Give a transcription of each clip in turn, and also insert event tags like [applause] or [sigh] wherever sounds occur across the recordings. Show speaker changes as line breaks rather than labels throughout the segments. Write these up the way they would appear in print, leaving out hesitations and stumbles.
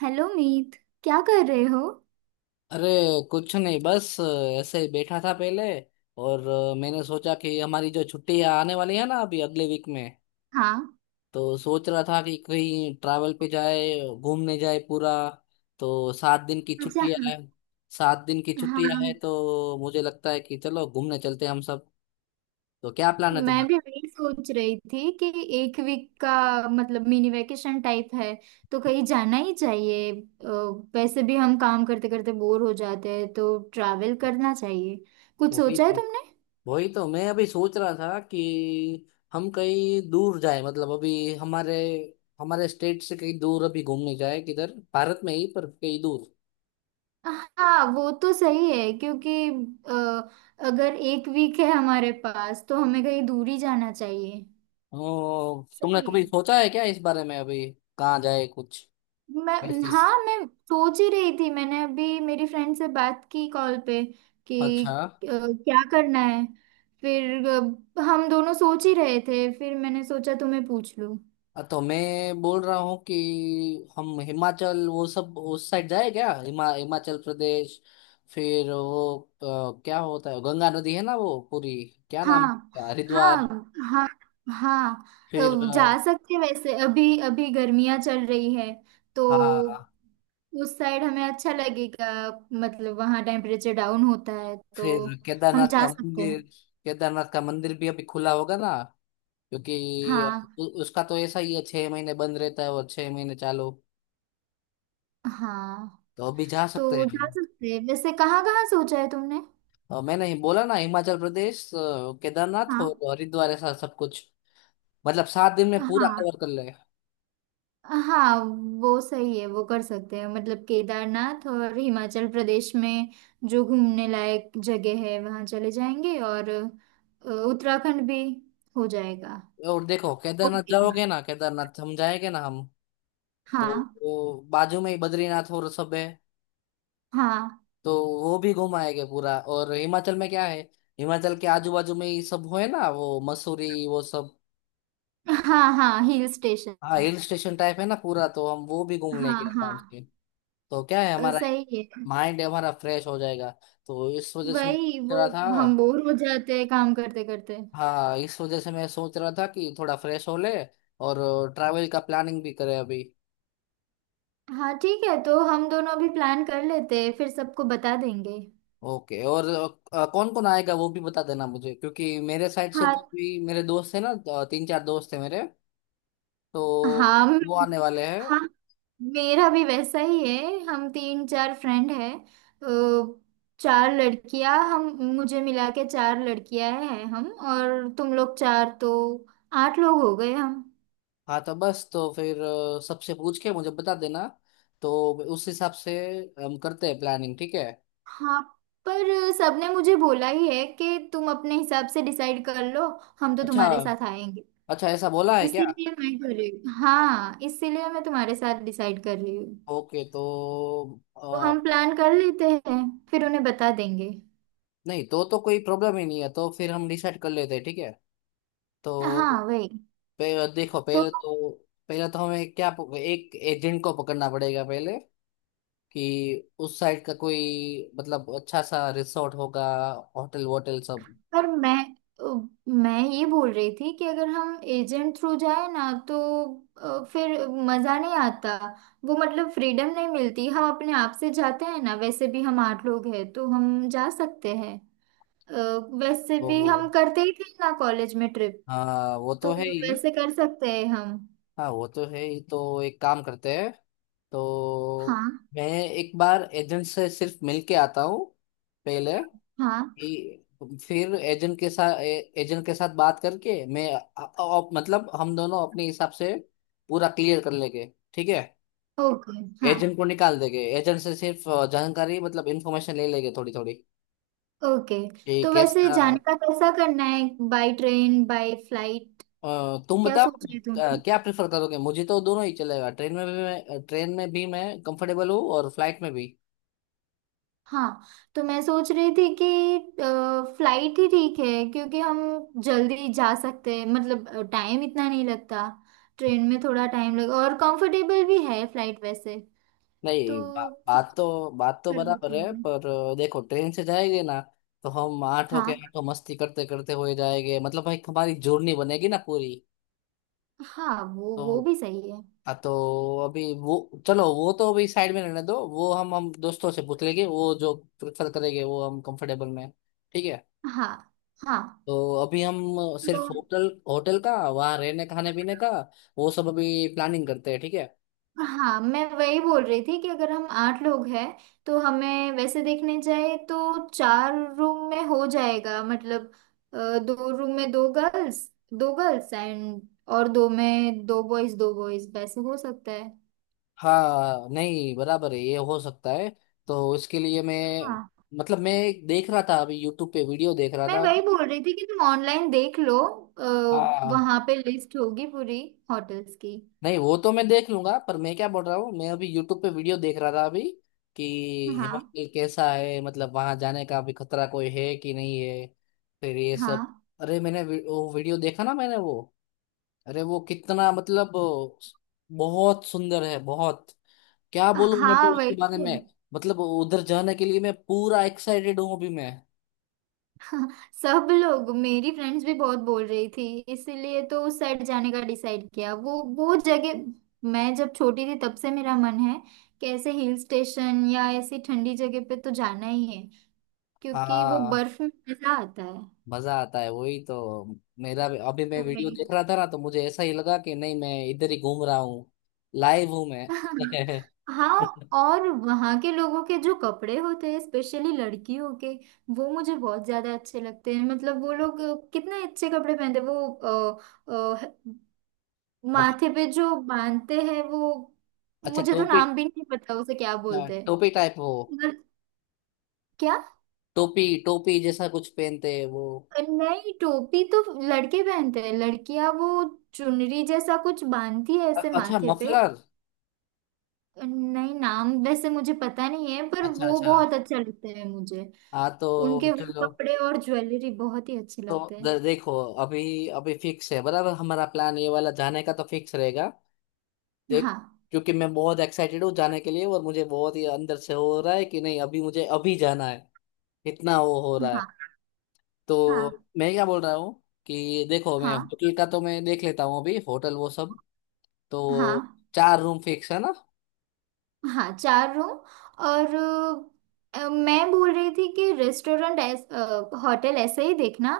Hello Meet. क्या कर रहे हो?
अरे, कुछ नहीं, बस ऐसे ही बैठा था पहले। और मैंने सोचा कि हमारी जो छुट्टियां आने वाली है ना, अभी अगले वीक में
हाँ।
तो सोच रहा था कि कहीं ट्रैवल पे जाए, घूमने जाए पूरा। तो 7 दिन की
अच्छा,
छुट्टियां
हाँ।
है। सात दिन की छुट्टियां है
हाँ,
तो मुझे लगता है कि चलो, घूमने चलते हैं हम सब। तो क्या प्लान है
मैं
तुम्हारा?
भी वही सोच रही थी कि 1 वीक का मतलब मिनी वेकेशन टाइप है, तो कहीं जाना ही चाहिए। वैसे भी हम काम करते करते बोर हो जाते हैं तो ट्रैवल करना चाहिए। कुछ
वो भी
सोचा है तुमने?
वही तो मैं अभी सोच रहा था कि हम कहीं दूर जाए। मतलब अभी हमारे हमारे स्टेट से कहीं दूर अभी घूमने जाए, किधर भारत में ही पर कहीं दूर।
हाँ वो तो सही है क्योंकि अगर 1 वीक है हमारे पास तो हमें कहीं दूर ही जाना चाहिए।
ओ, तुमने
सही
कभी
है।
सोचा है क्या इस बारे में अभी? कहाँ जाए कुछ
मैं
ऐसे।
हाँ, मैं सोच ही रही थी, मैंने अभी मेरी फ्रेंड से बात की कॉल पे कि
अच्छा,
क्या करना है। फिर हम दोनों सोच ही रहे थे, फिर मैंने सोचा तुम्हें पूछ लूं।
तो मैं बोल रहा हूँ कि हम हिमाचल वो सब उस साइड जाए क्या, हिमाचल प्रदेश। फिर वो क्या होता है, गंगा नदी है ना वो पूरी, क्या नाम है
हाँ।
उसका? हरिद्वार।
हाँ। हाँ। हाँ।
फिर
जा सकते हैं वैसे, अभी अभी गर्मियाँ चल रही है तो
हाँ।
उस साइड हमें अच्छा लगेगा। मतलब वहाँ टेम्परेचर डाउन होता है तो
फिर
हम
केदारनाथ
जा
का
सकते हैं।
मंदिर, केदारनाथ का मंदिर भी अभी खुला होगा ना? क्योंकि
हाँ।
उसका तो ऐसा ही है, 6 महीने बंद रहता है और 6 महीने चालू।
हाँ,
तो अभी जा सकते
तो
हैं
जा
हम।
सकते हैं। वैसे कहाँ कहाँ सोचा है तुमने?
और मैंने ही बोला ना, हिमाचल प्रदेश, केदारनाथ
हाँ।
और हरिद्वार, ऐसा सब कुछ। मतलब 7 दिन में पूरा
हाँ।
कवर कर ले।
हाँ वो सही है, वो कर सकते हैं। मतलब केदारनाथ और हिमाचल प्रदेश में जो घूमने लायक जगह है वहाँ चले जाएंगे, और उत्तराखंड भी हो जाएगा।
और देखो, केदारनाथ
ओके।
जाओगे ना, केदारनाथ हम जाएंगे ना हम, तो
हाँ।
वो बाजू में ही बद्रीनाथ और सब है।
हाँ।
तो वो भी घुमाएंगे पूरा। और हिमाचल में क्या है, हिमाचल के आजू बाजू में ये सब हुए ना, वो मसूरी वो सब।
हाँ। हाँ, हिल स्टेशन।
हाँ, हिल स्टेशन टाइप है ना पूरा, तो हम वो भी घूम
हाँ
लेंगे
हाँ।
आराम से। तो क्या है हमारा एक,
सही है।
माइंड हमारा फ्रेश हो जाएगा। तो इस वजह से मैं
वही
सोच
वो,
रहा था।
हम बोर हो जाते हैं काम करते करते।
हाँ, इस वजह से मैं सोच रहा था कि थोड़ा फ्रेश हो ले, और ट्रैवल का प्लानिंग भी करें अभी।
हाँ ठीक है, तो हम दोनों अभी प्लान कर लेते हैं फिर सबको बता देंगे।
ओके। और कौन कौन आएगा वो भी बता देना मुझे, क्योंकि मेरे साइड से
हाँ।
तो भी मेरे दोस्त है ना। तीन चार दोस्त है मेरे, तो
हाँ।
वो आने वाले हैं।
हाँ, मेरा भी वैसा ही है, हम 3-4 फ्रेंड हैं। तो चार लड़कियां हम, मुझे मिला के चार लड़कियां हैं हम, और तुम लोग चार, तो 8 लोग हो गए हम।
हाँ, तो बस, तो फिर सबसे पूछ के मुझे बता देना। तो उस हिसाब से हम करते हैं प्लानिंग, ठीक है।
हाँ। पर सबने मुझे बोला ही है कि तुम अपने हिसाब से डिसाइड कर लो, हम तो
अच्छा।
तुम्हारे साथ आएंगे।
अच्छा, ऐसा बोला है क्या?
इसीलिए मैं कर रही हूँ, हाँ इसीलिए मैं तुम्हारे साथ डिसाइड कर रही हूँ।
ओके, तो
तो
अ,
हम प्लान कर लेते हैं फिर उन्हें बता देंगे।
नहीं तो कोई प्रॉब्लम ही नहीं है, तो फिर हम डिसाइड कर लेते हैं, ठीक है। तो
हाँ वही
देखो,
तो।
पहले तो हमें क्या एक एजेंट को पकड़ना पड़ेगा पहले। कि उस साइड का कोई, मतलब अच्छा सा रिसोर्ट होगा, होटल वोटल सब।
पर मैं ये बोल रही थी कि अगर हम एजेंट थ्रू जाए ना तो फिर मज़ा नहीं आता। वो मतलब फ्रीडम नहीं मिलती, हम अपने आप से जाते हैं ना, वैसे भी हम 8 लोग हैं तो हम जा सकते हैं। अ, वैसे
तो
भी हम करते ही थे ना कॉलेज में ट्रिप।
हाँ, वो
तो
तो है ही।
वैसे कर सकते हैं हम।
हाँ, वो तो है ही, तो एक काम करते हैं। तो
हाँ।
मैं एक बार एजेंट से सिर्फ मिल के आता हूँ पहले।
हाँ।
फिर एजेंट के साथ बात करके मैं मतलब हम दोनों अपने हिसाब से पूरा क्लियर कर लेंगे, ठीक है।
ओके। हाँ।
एजेंट को निकाल देंगे, एजेंट से सिर्फ जानकारी, मतलब इंफॉर्मेशन ले लेंगे थोड़ी थोड़ी।
ओके,
ये
तो वैसे
कैसा?
जाने का कैसा करना है? By train by flight?
तुम
क्या
बताओ।
सोच रहे थे तुम?
क्या प्रेफर करोगे? मुझे तो दोनों ही चलेगा, ट्रेन में भी मैं कंफर्टेबल हूँ और फ्लाइट में भी।
हाँ, तो मैं सोच रही थी कि फ्लाइट ही ठीक है क्योंकि हम जल्दी जा सकते हैं, मतलब टाइम इतना नहीं लगता। ट्रेन में थोड़ा टाइम लगे, और कंफर्टेबल भी है फ्लाइट वैसे। तो
नहीं,
फ्लाइट
बात तो
पर करते
बराबर है,
हैं।
पर देखो, ट्रेन से जाएंगे ना, तो हम आठ होके
हाँ।
आठों मस्ती करते करते हुए जाएंगे, मतलब भाई हमारी जर्नी बनेगी ना पूरी।
हाँ, वो
तो
भी सही है।
हाँ तो अभी वो, चलो वो तो अभी साइड में रहने दो। वो हम दोस्तों से पूछ लेंगे वो जो प्रेफर करेंगे, वो हम कंफर्टेबल में, ठीक है।
हाँ। हाँ।
तो अभी हम
तो
सिर्फ होटल होटल का, वहाँ रहने खाने पीने का वो सब अभी प्लानिंग करते हैं, ठीक है।
हाँ, मैं वही बोल रही थी कि अगर हम आठ लोग हैं तो हमें वैसे देखने जाए तो 4 रूम में हो जाएगा। मतलब दो रूम में दो गर्ल्स, दो गर्ल्स एंड, और दो में दो बॉयज, दो बॉयज वैसे हो सकता है।
हाँ, नहीं बराबर है, ये हो सकता है। तो इसके लिए मैं,
हाँ,
मतलब मैं देख रहा था अभी, यूट्यूब पे वीडियो देख रहा
मैं
था।
वही बोल रही थी कि तुम ऑनलाइन देख लो।
हाँ,
वहाँ पे लिस्ट होगी पूरी होटल्स की।
नहीं वो तो मैं देख लूंगा, पर मैं क्या बोल रहा हूँ, मैं अभी यूट्यूब पे वीडियो देख रहा था अभी कि
हाँ।
हिमाचल कैसा है, मतलब वहां जाने का भी खतरा कोई है कि नहीं है, फिर ये सब।
हाँ।
अरे मैंने वो वीडियो देखा ना मैंने वो, अरे वो कितना, मतलब बहुत सुंदर है, बहुत क्या बोलूं मैं भी
हाँ वही
उसके बारे
तो।
में। मतलब उधर जाने के लिए मैं पूरा एक्साइटेड हूँ अभी मैं।
सब लोग, मेरी फ्रेंड्स भी बहुत बोल रही थी, इसीलिए तो उस साइड जाने का डिसाइड किया। वो जगह, मैं जब छोटी थी तब से मेरा मन है कि ऐसे हिल स्टेशन या ऐसी ठंडी जगह पे तो जाना ही है क्योंकि वो
हाँ,
बर्फ में मजा आता है।
मजा आता है वही तो। अभी मैं वीडियो
वही।
देख रहा था ना, तो मुझे ऐसा ही लगा कि नहीं, मैं इधर ही घूम रहा हूँ, लाइव हूँ मैं।
[laughs]
[laughs]
हाँ, और वहाँ के लोगों के जो कपड़े होते हैं स्पेशली लड़कियों के, वो मुझे बहुत ज्यादा अच्छे लगते हैं। मतलब वो लोग कितने अच्छे कपड़े पहनते हैं। वो
मतलब,
माथे पे जो बांधते हैं, वो
अच्छा
मुझे तो
टोपी।
नाम भी नहीं पता उसे क्या
हाँ,
बोलते हैं।
टोपी टाइप हो।
मगर क्या?
टोपी टोपी जैसा कुछ पहनते हैं वो।
नहीं, टोपी तो लड़के पहनते हैं, लड़कियां वो चुनरी जैसा कुछ बांधती है ऐसे
अच्छा,
माथे पे।
मफलर।
नहीं, नाम वैसे मुझे पता नहीं है पर
अच्छा
वो
अच्छा।
बहुत अच्छा लगता है मुझे।
हाँ तो
उनके
चलो।
वो कपड़े और ज्वेलरी बहुत ही अच्छे लगते
तो
हैं।
देखो अभी, अभी फिक्स है बराबर हमारा प्लान, ये वाला जाने का तो फिक्स रहेगा देख।
हाँ।
क्योंकि मैं बहुत एक्साइटेड हूँ जाने के लिए, और मुझे बहुत ही अंदर से हो रहा है कि नहीं, अभी मुझे अभी जाना है, इतना वो हो रहा है।
हाँ। हाँ।
तो मैं क्या बोल रहा हूँ कि देखो, मैं
हाँ।
होटल का तो मैं देख लेता हूँ अभी, होटल वो सब। तो
हाँ।
चार रूम फिक्स है ना?
हाँ, चार रूम, और मैं बोल रही थी कि रेस्टोरेंट होटल ऐसे ही देखना।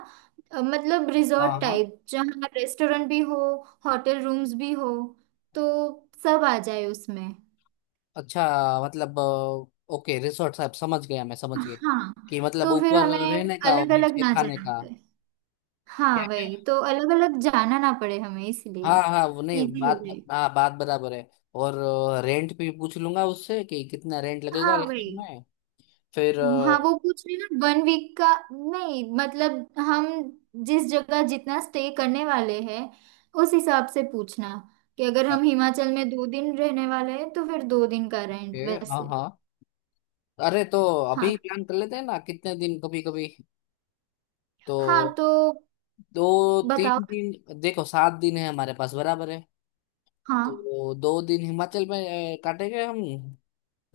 मतलब
हाँ
रिजॉर्ट
हाँ।
टाइप जहाँ रेस्टोरेंट भी हो, होटल रूम्स भी हो, तो सब आ जाए उसमें।
अच्छा मतलब, ओके रिसोर्ट साहब, समझ गया, मैं समझ गया
हाँ
कि मतलब
तो फिर
ऊपर
हमें
रहने का और
अलग अलग
नीचे
ना
खाने
जाना
का।
पड़े।
क्या
हाँ
क्या।
वही तो, अलग अलग जाना ना पड़े हमें इसलिए
हाँ हाँ वो नहीं,
इजी हो
बात,
जाए।
हाँ बात बराबर है। और रेंट भी पूछ लूंगा उससे कि कितना रेंट लगेगा
हाँ वही।
रेस्टोरेंट में। फिर
हाँ, वो पूछ रही ना 1 वीक का? नहीं, मतलब हम जिस जगह जितना स्टे करने वाले हैं उस हिसाब से पूछना। कि अगर हम हिमाचल में 2 दिन रहने वाले हैं तो फिर 2 दिन का
ओके
रेंट
हाँ
वैसे।
हाँ। अरे तो
हाँ।
अभी प्लान कर लेते हैं ना कितने दिन, कभी कभी। तो
हाँ, तो
दो
बताओ।
तीन दिन देखो 7 दिन है हमारे पास, बराबर है।
हाँ।
तो 2 दिन हिमाचल में काटेंगे हम।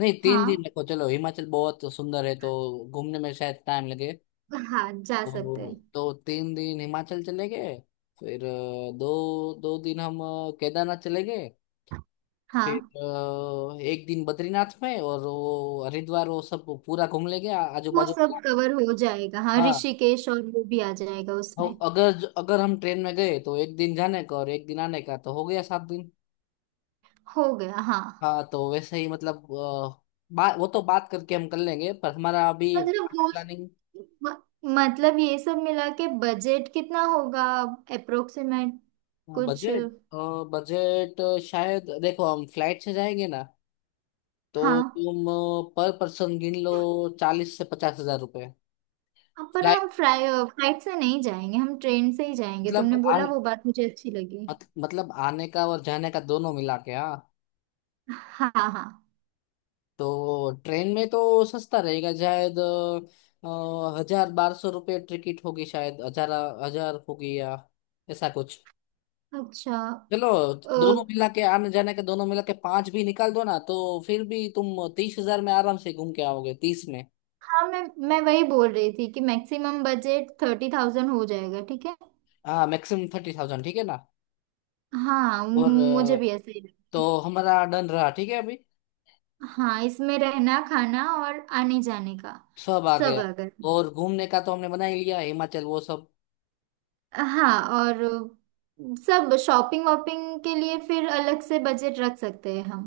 नहीं, तीन
हाँ।
दिन देखो, चलो हिमाचल बहुत सुंदर है, तो घूमने में शायद टाइम लगे।
हाँ, जा सकते
तो
हैं।
तो 3 दिन हिमाचल चले गए। फिर दो दो दिन हम केदारनाथ चले गए। फिर
हाँ,
1 दिन बद्रीनाथ में, और वो हरिद्वार वो सब पूरा घूम लेंगे आजू
वो
बाजू का।
सब कवर हो जाएगा, हाँ
हाँ
ऋषिकेश और वो भी आ जाएगा
और
उसमें।
अगर अगर हम ट्रेन में गए तो 1 दिन जाने का और 1 दिन आने का, तो हो गया 7 दिन।
हो गया, हाँ।
हाँ तो वैसे ही, मतलब वो तो बात करके हम कर लेंगे, पर हमारा अभी
मतलब रोज,
प्लानिंग।
म- मतलब ये सब मिला के बजट कितना होगा, अप्रोक्सीमेट
हाँ,
कुछ?
बजट बजट शायद, देखो हम फ्लाइट से जाएंगे ना, तो
हाँ,
तुम पर पर्सन गिन लो, 40 से 50 हजार रुपए,
अब पर
फ्लाइट।
हम फ्लाइट से नहीं जाएंगे, हम ट्रेन से ही जाएंगे, तुमने
मतलब
बोला वो बात मुझे अच्छी लगी।
मत, मतलब आने का और जाने का दोनों मिला के, हाँ,
हाँ। हाँ।
तो ट्रेन में तो सस्ता रहेगा शायद, 1000 1200 रुपये टिकट होगी, शायद हजार हजार होगी या ऐसा कुछ।
अच्छा।
चलो,
अ,
दोनों मिला के आने जाने के, दोनों मिला के पांच भी निकाल दो ना, तो फिर भी तुम 30 हजार में आराम से घूम के आओगे, 30 में।
हाँ, मैं वही बोल रही थी कि मैक्सिमम बजट 30,000 हो जाएगा, ठीक है।
हाँ, मैक्सिमम 30,000, ठीक है ना।
हाँ
और
मुझे भी ऐसे ही लगा।
तो हमारा डन रहा, ठीक है अभी,
हाँ, इसमें रहना खाना और आने जाने का
सब आ
सब
गया।
आ गया।
और घूमने का तो हमने बना ही लिया हिमाचल वो सब।
हाँ, और सब शॉपिंग वॉपिंग के लिए फिर अलग से बजट रख सकते हैं हम,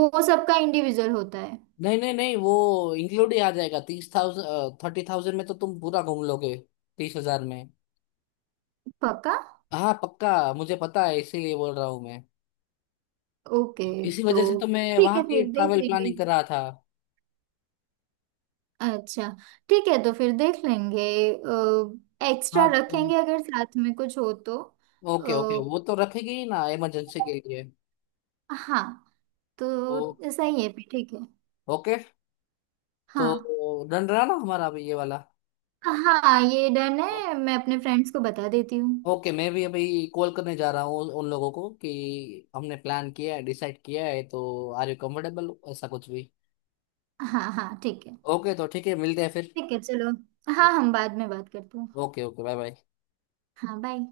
वो सबका इंडिविजुअल होता है।
नहीं नहीं नहीं वो इंक्लूड ही आ जाएगा 30,000 30,000 में, तो तुम पूरा घूम लोगे 30 हजार में।
पक्का?
हाँ पक्का, मुझे पता है, इसीलिए बोल रहा हूँ मैं।
ओके
इसी
तो
वजह से तो मैं
ठीक
वहाँ
है
की
फिर देख
ट्रैवल
लेंगे।
प्लानिंग कर रहा था।
अच्छा, ठीक है तो फिर देख लेंगे, एक्स्ट्रा
हाँ तो
रखेंगे अगर साथ में कुछ हो तो। अ,
ओके, ओके वो तो रखेगी ही ना इमरजेंसी के लिए।
हाँ,
तो
तो सही है फिर ठीक है।
ओके। तो
हाँ।
डन रहा ना हमारा अभी ये वाला।
हाँ, ये डन
तो,
है, मैं अपने फ्रेंड्स को बता देती हूँ।
ओके मैं भी अभी कॉल करने जा रहा हूँ उन उन लोगों को, कि हमने प्लान किया है, डिसाइड किया है, तो आर यू कंफर्टेबल, ऐसा कुछ भी।
हाँ हाँ ठीक है।
ओके, तो ठीक है, मिलते हैं फिर।
ठीक है चलो, हाँ हम बाद में बात करते हैं।
Okay okay. Bye bye.
हाँ बाय।